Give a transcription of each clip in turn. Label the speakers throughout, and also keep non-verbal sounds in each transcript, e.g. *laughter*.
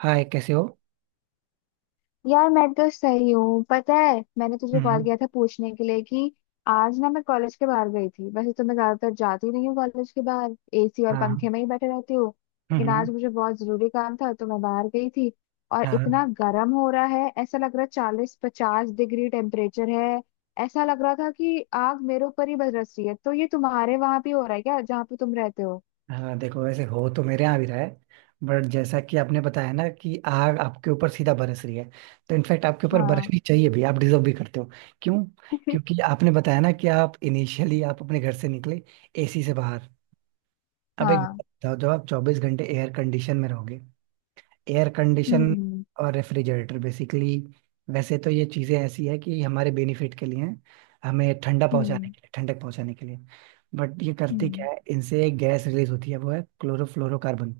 Speaker 1: हाय, कैसे हो।
Speaker 2: यार मैं तो सही हूँ। पता है मैंने तुझे कॉल
Speaker 1: हम्म।
Speaker 2: किया था पूछने के लिए कि आज ना मैं कॉलेज के बाहर गई थी। वैसे तो मैं ज्यादातर जाती नहीं हूँ कॉलेज के बाहर, एसी और पंखे
Speaker 1: हाँ।
Speaker 2: में ही बैठे रहती हूँ। लेकिन आज
Speaker 1: हम्म।
Speaker 2: मुझे बहुत जरूरी काम था तो मैं बाहर गई थी। और
Speaker 1: हाँ।
Speaker 2: इतना गर्म हो रहा है, ऐसा लग रहा है 40-50 डिग्री टेम्परेचर है। ऐसा लग रहा था कि आग मेरे ऊपर ही बरस रही है। तो ये तुम्हारे वहां भी हो रहा है क्या, जहाँ पे तुम रहते हो?
Speaker 1: हाँ, देखो वैसे हो तो मेरे यहाँ भी रहा है। बट जैसा कि आपने बताया ना कि आग आपके ऊपर सीधा बरस रही है, तो इनफैक्ट आपके ऊपर
Speaker 2: हाँ।
Speaker 1: बरसनी चाहिए भी, आप डिजर्व भी करते हो। क्यों?
Speaker 2: *laughs*
Speaker 1: क्योंकि आपने बताया ना कि आप इनिशियली आप अपने घर से निकले, एसी से बाहर। अब एक बात
Speaker 2: हाँ।
Speaker 1: बताओ, जब आप 24 घंटे एयर कंडीशन में रहोगे, एयर कंडीशन
Speaker 2: हम्म।
Speaker 1: और रेफ्रिजरेटर बेसिकली। वैसे तो ये चीज़ें ऐसी है कि हमारे बेनिफिट के लिए हैं, हमें ठंडा पहुंचाने
Speaker 2: हम्म।
Speaker 1: के लिए, ठंडक पहुंचाने के लिए। बट ये करते
Speaker 2: हम्म।
Speaker 1: क्या है, इनसे एक गैस रिलीज होती है, वो है क्लोरोफ्लोरोकार्बन।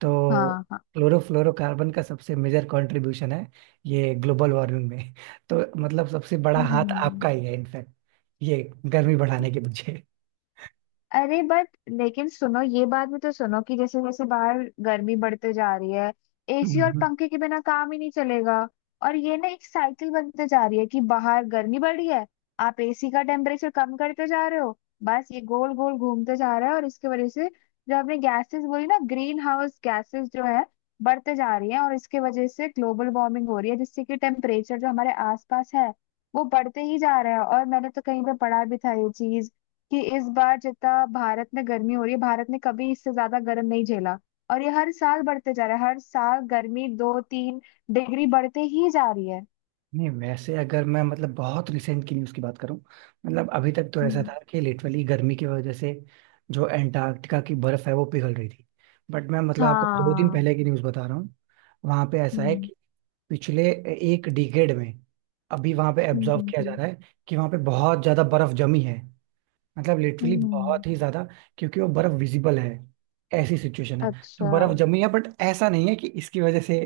Speaker 1: तो
Speaker 2: हाँ हाँ।
Speaker 1: क्लोरोफ्लोरोकार्बन का सबसे मेजर कंट्रीब्यूशन है ये ग्लोबल वार्मिंग में। तो मतलब सबसे बड़ा हाथ आपका
Speaker 2: हम्म।
Speaker 1: ही है इनफैक्ट, ये गर्मी बढ़ाने के पीछे।
Speaker 2: अरे बट लेकिन सुनो, ये बात भी तो सुनो कि जैसे जैसे बाहर गर्मी बढ़ते जा रही है, एसी और
Speaker 1: हम्म।
Speaker 2: पंखे के बिना काम ही नहीं चलेगा। और ये ना एक साइकिल बनते जा रही है कि बाहर गर्मी बढ़ रही है, आप एसी का टेम्परेचर कम करते जा रहे हो, बस ये गोल गोल घूमते जा रहा है। और इसकी वजह से जो आपने गैसेस बोली ना, ग्रीन हाउस गैसेस जो है बढ़ते जा रही है, और इसके वजह से ग्लोबल वार्मिंग हो रही है जिससे कि टेम्परेचर जो हमारे आसपास है वो बढ़ते ही जा रहा है। और मैंने तो कहीं पे पढ़ा भी था ये चीज कि इस बार जितना भारत में गर्मी हो रही है, भारत ने कभी इससे ज्यादा गर्म नहीं झेला। और ये हर साल बढ़ते जा रहा है, हर साल गर्मी 2-3 डिग्री बढ़ते ही जा रही है।
Speaker 1: नहीं, वैसे अगर मैं मतलब बहुत रिसेंट की न्यूज़ की बात करूं, मतलब अभी तक तो ऐसा
Speaker 2: हम्म।
Speaker 1: था कि लिटरली गर्मी की वजह से जो एंटार्क्टिका की बर्फ है वो पिघल रही थी। बट मैं मतलब आपको 2 दिन
Speaker 2: हाँ।
Speaker 1: पहले की न्यूज़ बता रहा हूँ। वहां पे ऐसा है
Speaker 2: हम्म।
Speaker 1: कि पिछले एक डिकेड में अभी वहां पे
Speaker 2: हम्म।
Speaker 1: एब्जॉर्व किया जा
Speaker 2: हम्म।
Speaker 1: रहा है कि वहां पे बहुत ज्यादा बर्फ जमी है, मतलब लिटरली
Speaker 2: हम्म। हम्म।
Speaker 1: बहुत ही ज्यादा। क्योंकि वो बर्फ विजिबल है, ऐसी सिचुएशन है, तो
Speaker 2: अच्छा।
Speaker 1: बर्फ जमी है। बट ऐसा नहीं है कि इसकी वजह से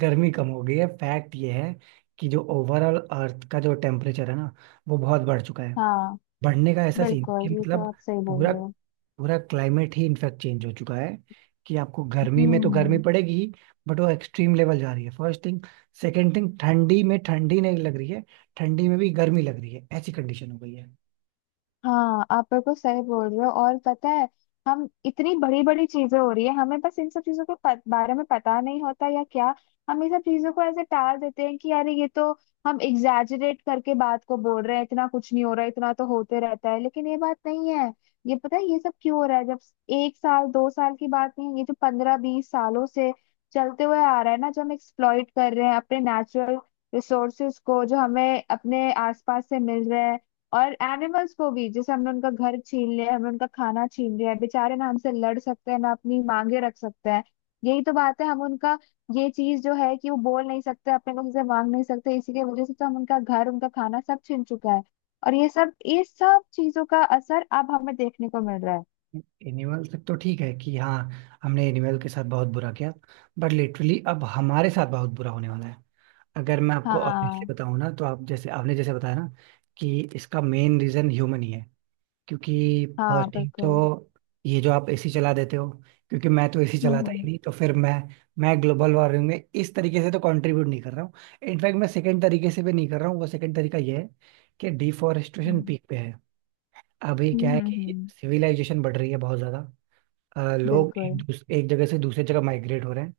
Speaker 1: गर्मी कम हो गई है। फैक्ट ये है कि जो ओवरऑल अर्थ का जो टेम्परेचर है ना, वो बहुत बढ़ चुका है।
Speaker 2: हाँ
Speaker 1: बढ़ने का ऐसा सीन कि
Speaker 2: बिल्कुल, ये तो
Speaker 1: मतलब
Speaker 2: आप सही बोल
Speaker 1: पूरा
Speaker 2: रहे हो।
Speaker 1: पूरा क्लाइमेट ही इनफैक्ट चेंज हो चुका है। कि आपको गर्मी में तो गर्मी
Speaker 2: हम्म।
Speaker 1: पड़ेगी ही, बट वो एक्सट्रीम लेवल जा रही है, फर्स्ट थिंग। सेकेंड थिंग, ठंडी में ठंडी नहीं लग रही है, ठंडी में भी गर्मी लग रही है, ऐसी कंडीशन हो गई है।
Speaker 2: हाँ आप बिल्कुल सही बोल रहे हो। और पता है, हम इतनी बड़ी बड़ी चीजें हो रही है, हमें बस इन सब चीजों के बारे में पता नहीं होता या क्या, हम ये सब चीजों को ऐसे टाल देते हैं कि यार ये तो हम एग्जैजरेट करके बात को बोल रहे हैं, इतना कुछ नहीं हो रहा, इतना तो होते रहता है। लेकिन ये बात नहीं है। ये पता है ये सब क्यों हो रहा है? जब एक साल दो साल की बात नहीं है, ये जो 15-20 सालों से चलते हुए आ रहा है ना, जो हम एक्सप्लॉइट कर रहे हैं अपने नेचुरल रिसोर्सेज को जो हमें अपने आसपास से मिल रहे हैं। और एनिमल्स को भी, जैसे हमने उनका घर छीन लिया, हमने उनका खाना छीन लिया है, बेचारे ना हमसे लड़ सकते हैं ना अपनी मांगे रख सकते हैं। यही तो बात है, हम उनका, ये चीज जो है कि वो बोल नहीं सकते अपने को, किसी से मांग नहीं सकते, इसी की वजह से तो हम उनका घर उनका खाना सब छीन चुका है। और ये सब चीजों का असर अब हमें देखने को मिल रहा है।
Speaker 1: एनिमल तक तो ठीक है कि हाँ, हमने एनिमल के साथ बहुत बुरा किया। बट लिटरली अब हमारे साथ बहुत बुरा होने वाला है। अगर मैं आपको
Speaker 2: हाँ
Speaker 1: ऑनेस्टली बताऊं ना, तो आप जैसे आपने जैसे बताया ना कि इसका मेन रीजन ह्यूमन ही है। क्योंकि
Speaker 2: हाँ
Speaker 1: फर्स्ट थिंग
Speaker 2: बिल्कुल।
Speaker 1: तो ये जो आप एसी चला देते हो। क्योंकि मैं तो एसी
Speaker 2: हम्म।
Speaker 1: चलाता ही
Speaker 2: हम्म।
Speaker 1: नहीं, तो फिर मैं ग्लोबल वार्मिंग में इस तरीके से तो कंट्रीब्यूट नहीं कर रहा हूँ। इनफैक्ट मैं सेकंड तरीके से भी नहीं कर रहा हूँ। वो सेकंड तरीका ये है कि डिफॉरेस्टेशन
Speaker 2: हम्म।
Speaker 1: पीक पे है। अभी क्या
Speaker 2: हम्म।
Speaker 1: है
Speaker 2: हम्म।
Speaker 1: कि
Speaker 2: हम्म।
Speaker 1: सिविलाइजेशन बढ़ रही है बहुत ज्यादा। लोग
Speaker 2: बिल्कुल।
Speaker 1: एक जगह से दूसरी जगह माइग्रेट हो रहे हैं।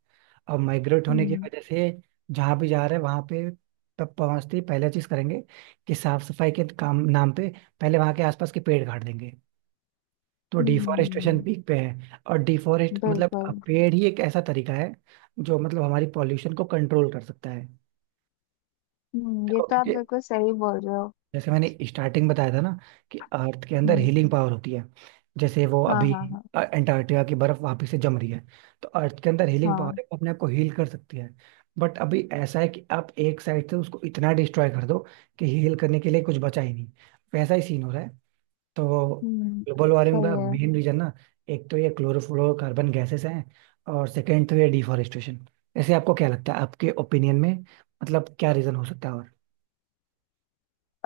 Speaker 1: अब माइग्रेट होने की
Speaker 2: हम्म।
Speaker 1: वजह से जहाँ भी जा रहे हैं वहाँ पे, तब पहुँचते ही पहला चीज़ करेंगे कि साफ सफाई के काम नाम पे पहले वहाँ के आसपास के पेड़ काट देंगे। तो डिफॉरेस्टेशन
Speaker 2: हम्म
Speaker 1: पीक पे है। और डिफॉरेस्ट मतलब
Speaker 2: बिल्कुल।
Speaker 1: पेड़ ही एक ऐसा तरीका है जो मतलब हमारी पॉल्यूशन को कंट्रोल कर सकता है।
Speaker 2: ये
Speaker 1: देखो,
Speaker 2: तो आप
Speaker 1: क्योंकि
Speaker 2: बिल्कुल सही बोल रहे हो।
Speaker 1: जैसे मैंने स्टार्टिंग बताया था ना कि अर्थ के अंदर
Speaker 2: हम्म।
Speaker 1: हीलिंग पावर होती है। जैसे वो
Speaker 2: हाँ
Speaker 1: अभी
Speaker 2: हाँ हाँ।
Speaker 1: अंटार्कटिका की बर्फ वापस से जम रही है। तो अर्थ के अंदर हीलिंग पावर
Speaker 2: हाँ।
Speaker 1: है, वो अपने आप को हील कर सकती है। बट अभी ऐसा है कि आप एक साइड से उसको इतना डिस्ट्रॉय कर दो कि हील करने के लिए कुछ बचा ही नहीं, वैसा ही सीन हो रहा है। तो
Speaker 2: हम्म।
Speaker 1: ग्लोबल वार्मिंग
Speaker 2: सही
Speaker 1: का
Speaker 2: है।
Speaker 1: मेन रीजन ना, एक तो ये क्लोरोफ्लोरोकार्बन गैसेस हैं, और सेकेंड तो ये डिफॉरेस्टेशन। ऐसे आपको क्या लगता है, आपके ओपिनियन में मतलब क्या रीजन हो सकता है?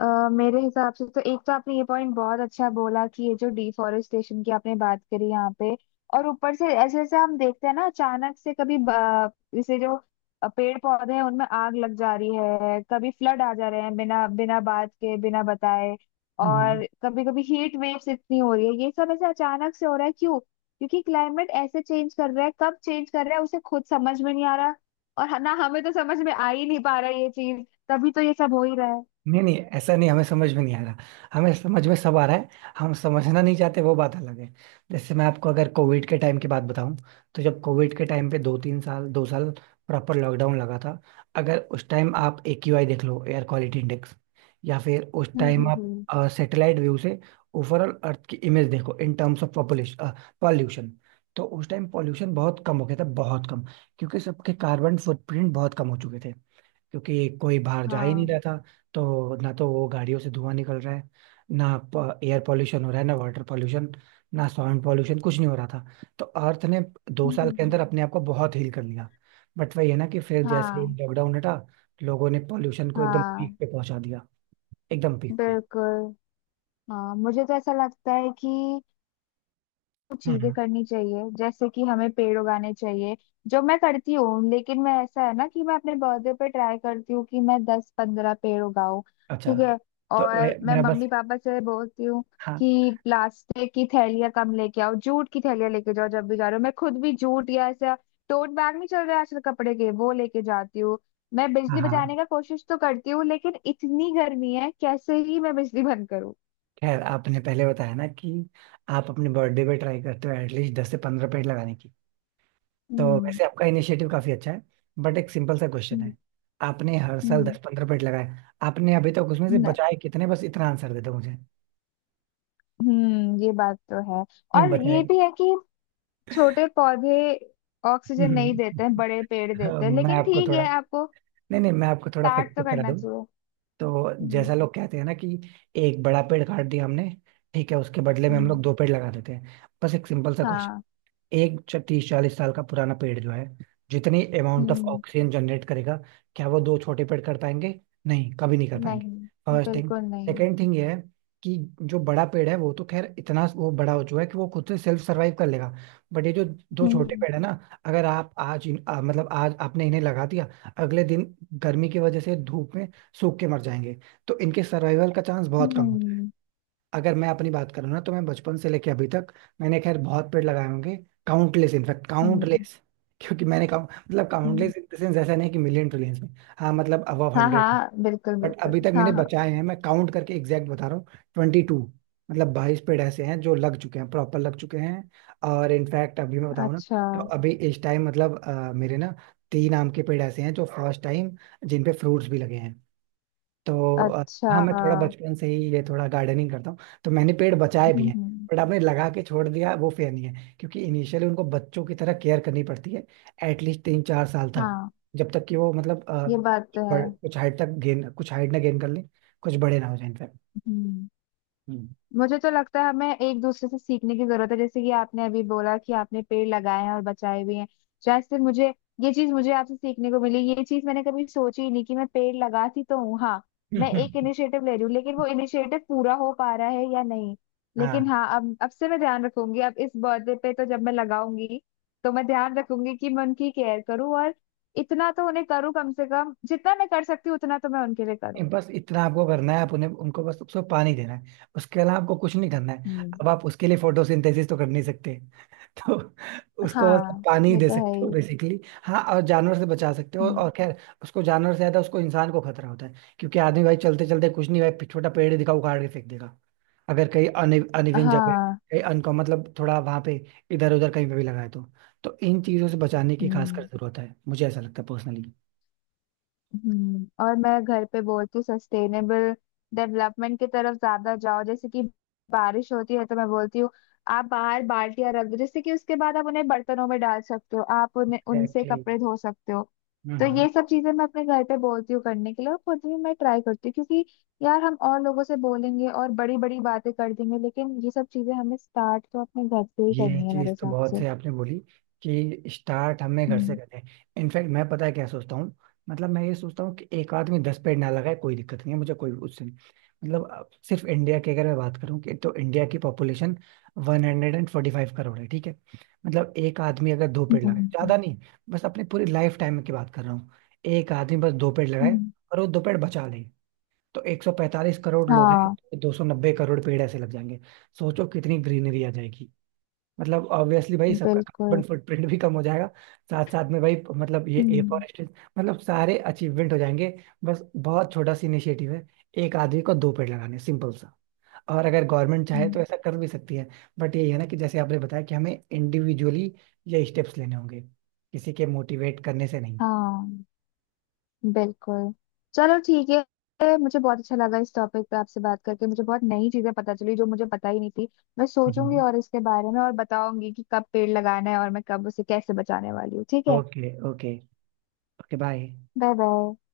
Speaker 2: अ मेरे हिसाब से तो, एक तो आपने ये पॉइंट बहुत अच्छा बोला कि ये जो डिफोरेस्टेशन की आपने बात करी यहाँ पे, और ऊपर से ऐसे ऐसे हम देखते हैं ना अचानक से, कभी जैसे जो पेड़ पौधे हैं उनमें आग लग जा रही है, कभी फ्लड आ जा रहे हैं बिना बिना बात के, बिना बताए,
Speaker 1: और
Speaker 2: और कभी कभी हीट वेव्स इतनी हो रही है। ये सब ऐसे अचानक से हो रहा है क्यों? क्योंकि क्लाइमेट ऐसे चेंज कर रहा है, कब चेंज कर रहा है उसे खुद समझ में नहीं आ रहा, और ना हमें तो समझ में आ ही नहीं पा रहा ये चीज, तभी तो ये सब हो ही रहा है।
Speaker 1: नहीं नहीं, ऐसा नहीं हमें समझ में नहीं आ रहा, हमें समझ में सब आ रहा है, हम समझना नहीं चाहते, वो बात अलग है। जैसे मैं आपको अगर कोविड के टाइम की बात बताऊं, तो जब कोविड के टाइम पे 2 3 साल 2 साल प्रॉपर लॉकडाउन लगा था, अगर उस टाइम आप एक्यूआई देख लो, एयर क्वालिटी इंडेक्स, या फिर उस टाइम
Speaker 2: हम्म।
Speaker 1: आप
Speaker 2: हम्म।
Speaker 1: सैटेलाइट व्यू से ओवरऑल अर्थ की इमेज देखो in terms of population, pollution, तो उस टाइम पॉल्यूशन बहुत कम हो गया था, बहुत कम। क्योंकि सबके कार्बन फुटप्रिंट बहुत कम हो चुके थे, क्योंकि कोई बाहर जा ही नहीं रहा
Speaker 2: हाँ।
Speaker 1: था। तो ना तो वो गाड़ियों से धुआं निकल रहा है, ना एयर पॉल्यूशन हो रहा है, ना वाटर पॉल्यूशन, ना साउंड पॉल्यूशन, कुछ नहीं हो रहा था। तो अर्थ ने दो
Speaker 2: हम्म। हम्म।
Speaker 1: साल के
Speaker 2: हम्म।
Speaker 1: अंदर अपने आप को बहुत हील कर लिया। बट वही है ना, कि फिर जैसे ही
Speaker 2: हाँ।
Speaker 1: लॉकडाउन हटा, लोगों ने पॉल्यूशन को एकदम पीक
Speaker 2: हाँ
Speaker 1: पे पहुंचा दिया, एकदम पीक पे।
Speaker 2: बिल्कुल। हाँ मुझे तो ऐसा लगता है कि चीजें
Speaker 1: हम्म।
Speaker 2: करनी चाहिए, जैसे कि हमें पेड़ उगाने चाहिए, जो मैं करती हूँ। लेकिन मैं, ऐसा है ना कि मैं अपने बर्थडे पे ट्राई करती हूँ कि मैं 10-15 पेड़ उगाऊं।
Speaker 1: अच्छा।
Speaker 2: ठीक है।
Speaker 1: तो
Speaker 2: और मैं
Speaker 1: मेरा बस,
Speaker 2: मम्मी पापा से बोलती हूँ
Speaker 1: हाँ
Speaker 2: कि प्लास्टिक की थैलियाँ कम लेके आओ, जूट की थैलियाँ लेके जाओ जब भी जा रहे हो। मैं खुद भी जूट या ऐसा, टोट बैग नहीं चल रहा है आजकल, कपड़े के वो लेके जाती हूँ। मैं
Speaker 1: हाँ
Speaker 2: बिजली बचाने
Speaker 1: हाँ,
Speaker 2: का कोशिश तो करती हूँ, लेकिन इतनी गर्मी है कैसे ही मैं बिजली बंद करूँ।
Speaker 1: खैर आपने पहले बताया ना कि आप अपने बर्थडे पे ट्राई करते हो एटलीस्ट 10 से 15 पेड़ लगाने की, तो
Speaker 2: हम्म।
Speaker 1: वैसे आपका इनिशिएटिव काफी अच्छा है। बट एक सिंपल सा क्वेश्चन
Speaker 2: हम्म।
Speaker 1: है। आपने हर साल 10 15 पेड़ लगाए, आपने अभी तक उसमें से
Speaker 2: हम्म।
Speaker 1: बचाए कितने? बस इतना आंसर दे दो मुझे,
Speaker 2: ये बात तो है।
Speaker 1: नहीं
Speaker 2: और ये
Speaker 1: बचाए।
Speaker 2: भी है कि छोटे पौधे ऑक्सीजन नहीं देते
Speaker 1: *laughs*
Speaker 2: हैं, बड़े पेड़
Speaker 1: हाँ,
Speaker 2: देते हैं।
Speaker 1: मैं
Speaker 2: लेकिन
Speaker 1: आपको
Speaker 2: ठीक
Speaker 1: थोड़ा,
Speaker 2: है, आपको
Speaker 1: नहीं नहीं, मैं आपको थोड़ा
Speaker 2: स्टार्ट
Speaker 1: फैक्ट
Speaker 2: तो
Speaker 1: चेक करा
Speaker 2: करना
Speaker 1: दूं।
Speaker 2: चाहिए।
Speaker 1: तो जैसा
Speaker 2: हम्म।
Speaker 1: लोग कहते हैं ना कि एक बड़ा पेड़ काट दिया हमने, ठीक है, उसके बदले में हम
Speaker 2: हम्म।
Speaker 1: लोग दो पेड़ लगा देते हैं। बस एक सिंपल सा,
Speaker 2: हाँ।
Speaker 1: 30 40 साल का पुराना पेड़ जो है, जितनी अमाउंट ऑफ
Speaker 2: हम्म।
Speaker 1: ऑक्सीजन जनरेट करेगा, क्या वो दो छोटे पेड़ कर पाएंगे? नहीं, कभी नहीं कर पाएंगे।
Speaker 2: नहीं,
Speaker 1: फर्स्ट थिंग,
Speaker 2: बिल्कुल नहीं।
Speaker 1: सेकेंड थिंग ये है कि जो बड़ा पेड़ है वो तो खैर इतना वो बड़ा हो चुका है कि वो खुद से सेल्फ सर्वाइव कर लेगा। बट ये जो दो छोटे
Speaker 2: हम्म।
Speaker 1: पेड़ है ना, अगर आप आज मतलब आज आपने इन्हें लगा दिया, अगले दिन गर्मी की वजह से धूप में सूख के मर जाएंगे। तो इनके सर्वाइवल का चांस बहुत
Speaker 2: हम्म।
Speaker 1: कम।
Speaker 2: हम्म।
Speaker 1: अगर मैं अपनी बात करूँ ना, तो मैं बचपन से लेके अभी तक मैंने खैर बहुत पेड़ लगाए होंगे, काउंटलेस इनफैक्ट,
Speaker 2: हम्म।
Speaker 1: काउंटलेस। क्योंकि मैंने काउ मतलब
Speaker 2: हम्म।
Speaker 1: काउंटलेस इन द सेंस, ऐसा नहीं कि मिलियन ट्रिलियंस में। हाँ, मतलब अबव
Speaker 2: हाँ
Speaker 1: 100।
Speaker 2: हाँ बिल्कुल
Speaker 1: बट
Speaker 2: बिल्कुल
Speaker 1: अभी तक मैंने
Speaker 2: हाँ हाँ।
Speaker 1: बचाए हैं, मैं काउंट करके एग्जैक्ट बता रहा हूँ, 22, मतलब 22 पेड़ ऐसे हैं जो लग चुके हैं, प्रॉपर लग चुके हैं। और इनफैक्ट अभी मैं बताऊँ ना,
Speaker 2: अच्छा।
Speaker 1: तो अभी इस टाइम मतलब मेरे ना तीन आम के पेड़ ऐसे हैं जो फर्स्ट टाइम जिन पे फ्रूट्स भी लगे हैं। तो
Speaker 2: अच्छा।
Speaker 1: हाँ, मैं थोड़ा
Speaker 2: हम्म।
Speaker 1: बचपन से ही ये थोड़ा गार्डनिंग करता हूँ, तो मैंने पेड़ बचाए भी हैं।
Speaker 2: हम्म।
Speaker 1: बट आपने लगा के छोड़ दिया, वो फेयर नहीं है, क्योंकि इनिशियली उनको बच्चों की तरह केयर करनी पड़ती है, एटलीस्ट 3 4 साल तक,
Speaker 2: हाँ
Speaker 1: जब तक कि वो मतलब
Speaker 2: ये बात तो है।
Speaker 1: कुछ हाइट तक गेन, कुछ हाइट ना गेन कर लें, कुछ बड़े ना हो जाए इनफैक्ट।
Speaker 2: हम्म मुझे तो लगता है हमें एक दूसरे से सीखने की जरूरत है, जैसे कि आपने अभी बोला कि आपने पेड़ लगाए हैं और बचाए भी हैं। शायद से मुझे ये चीज, मुझे आपसे सीखने को मिली। ये चीज मैंने कभी सोची ही नहीं कि मैं पेड़ लगाती तो हूँ, हाँ मैं एक
Speaker 1: हम्म।
Speaker 2: इनिशिएटिव ले रही हूँ, लेकिन वो इनिशिएटिव पूरा हो पा रहा है या नहीं। लेकिन
Speaker 1: हाँ,
Speaker 2: हाँ, अब से मैं ध्यान रखूंगी, अब इस बर्थडे पे तो जब मैं लगाऊंगी तो मैं ध्यान रखूंगी कि मैं उनकी केयर करूँ, और इतना तो उन्हें करूँ, कम से कम जितना मैं कर सकती हूँ उतना तो मैं उनके लिए करूँ।
Speaker 1: नहीं, बस इतना आपको करना है, आप उन्हें उनको बस उसको पानी देना है, उसके अलावा आपको कुछ नहीं करना है।
Speaker 2: हम्म।
Speaker 1: अब आप उसके लिए फोटोसिंथेसिस तो कर नहीं सकते, तो उसको
Speaker 2: हाँ
Speaker 1: पानी ही
Speaker 2: ये
Speaker 1: दे
Speaker 2: तो है
Speaker 1: सकते हो
Speaker 2: ही।
Speaker 1: बेसिकली। हाँ, और जानवर से बचा सकते हो।
Speaker 2: हम्म।
Speaker 1: और खैर, उसको जानवर से ज्यादा उसको इंसान को खतरा होता है, क्योंकि आदमी भाई चलते चलते कुछ नहीं, भाई छोटा पेड़ दिखा उखाड़ के फेंक देगा। अगर कहीं अन अनइवन जगह,
Speaker 2: हाँ।
Speaker 1: कहीं अनका मतलब थोड़ा वहां पे इधर उधर कहीं पे भी लगाए, तो इन चीजों से बचाने की खासकर
Speaker 2: हम्म।
Speaker 1: जरूरत है, मुझे ऐसा लगता है पर्सनली।
Speaker 2: और मैं घर पे बोलती हूँ सस्टेनेबल डेवलपमेंट की तरफ ज्यादा जाओ, जैसे कि बारिश होती है तो मैं बोलती हूँ आप बाहर बाल्टियां रख दो, जैसे कि उसके बाद आप उन्हें बर्तनों में डाल सकते हो, आप उन्हें उनसे
Speaker 1: एग्जैक्टली।
Speaker 2: कपड़े धो सकते हो। तो ये सब चीजें मैं अपने घर पे बोलती हूँ करने के लिए, और खुद भी मैं ट्राई करती हूँ, क्योंकि यार हम और लोगों से बोलेंगे और बड़ी बड़ी बातें कर देंगे, लेकिन ये सब चीजें हमें स्टार्ट तो अपने घर से ही
Speaker 1: ये
Speaker 2: करनी है मेरे
Speaker 1: चीज तो
Speaker 2: हिसाब
Speaker 1: बहुत
Speaker 2: से।
Speaker 1: से आपने बोली कि स्टार्ट हमें घर से
Speaker 2: हम्म।
Speaker 1: करते हैं। इनफैक्ट मैं पता है क्या सोचता हूँ, मतलब मैं ये सोचता हूँ कि एक आदमी 10 पेड़ ना लगाए, कोई दिक्कत नहीं है मुझे, कोई उससे नहीं। मतलब अब सिर्फ इंडिया की अगर मैं बात करूँ, कि तो इंडिया की पॉपुलेशन 145 करोड़ है, ठीक है, मतलब एक आदमी अगर दो
Speaker 2: हम्म।
Speaker 1: पेड़ लगाए,
Speaker 2: हम्म।
Speaker 1: ज्यादा नहीं, बस अपने पूरी लाइफ टाइम की बात कर रहा हूँ, एक आदमी बस दो पेड़ लगाए,
Speaker 2: हम्म।
Speaker 1: और वो दो पेड़ बचा ले, तो 145 करोड़ लोग हैं
Speaker 2: हाँ
Speaker 1: तो 290 करोड़ पेड़ ऐसे लग जाएंगे। सोचो कितनी ग्रीनरी आ जाएगी। मतलब ऑब्वियसली भाई सबका
Speaker 2: बिल्कुल।
Speaker 1: कार्बन फुटप्रिंट भी कम हो जाएगा, साथ साथ में भाई मतलब ये ए फॉर,
Speaker 2: हम्म।
Speaker 1: मतलब सारे अचीवमेंट हो जाएंगे। बस बहुत छोटा सा इनिशिएटिव है, एक आदमी को दो पेड़ लगाने, सिंपल सा। और अगर गवर्नमेंट चाहे तो
Speaker 2: हम्म।
Speaker 1: ऐसा कर भी सकती है। बट यही है ना, कि जैसे आपने बताया कि हमें इंडिविजुअली ये स्टेप्स लेने होंगे, किसी के मोटिवेट करने से नहीं।
Speaker 2: हाँ बिल्कुल। चलो ठीक है, मुझे बहुत अच्छा लगा इस टॉपिक पे आपसे बात करके, मुझे बहुत नई चीजें पता चली जो मुझे पता ही नहीं थी। मैं सोचूंगी
Speaker 1: हम्म।
Speaker 2: और इसके बारे में, और बताऊंगी कि कब पेड़ लगाना है और मैं कब, उसे कैसे बचाने वाली हूँ। ठीक है,
Speaker 1: okay, okay. Okay, bye.
Speaker 2: Bye bye.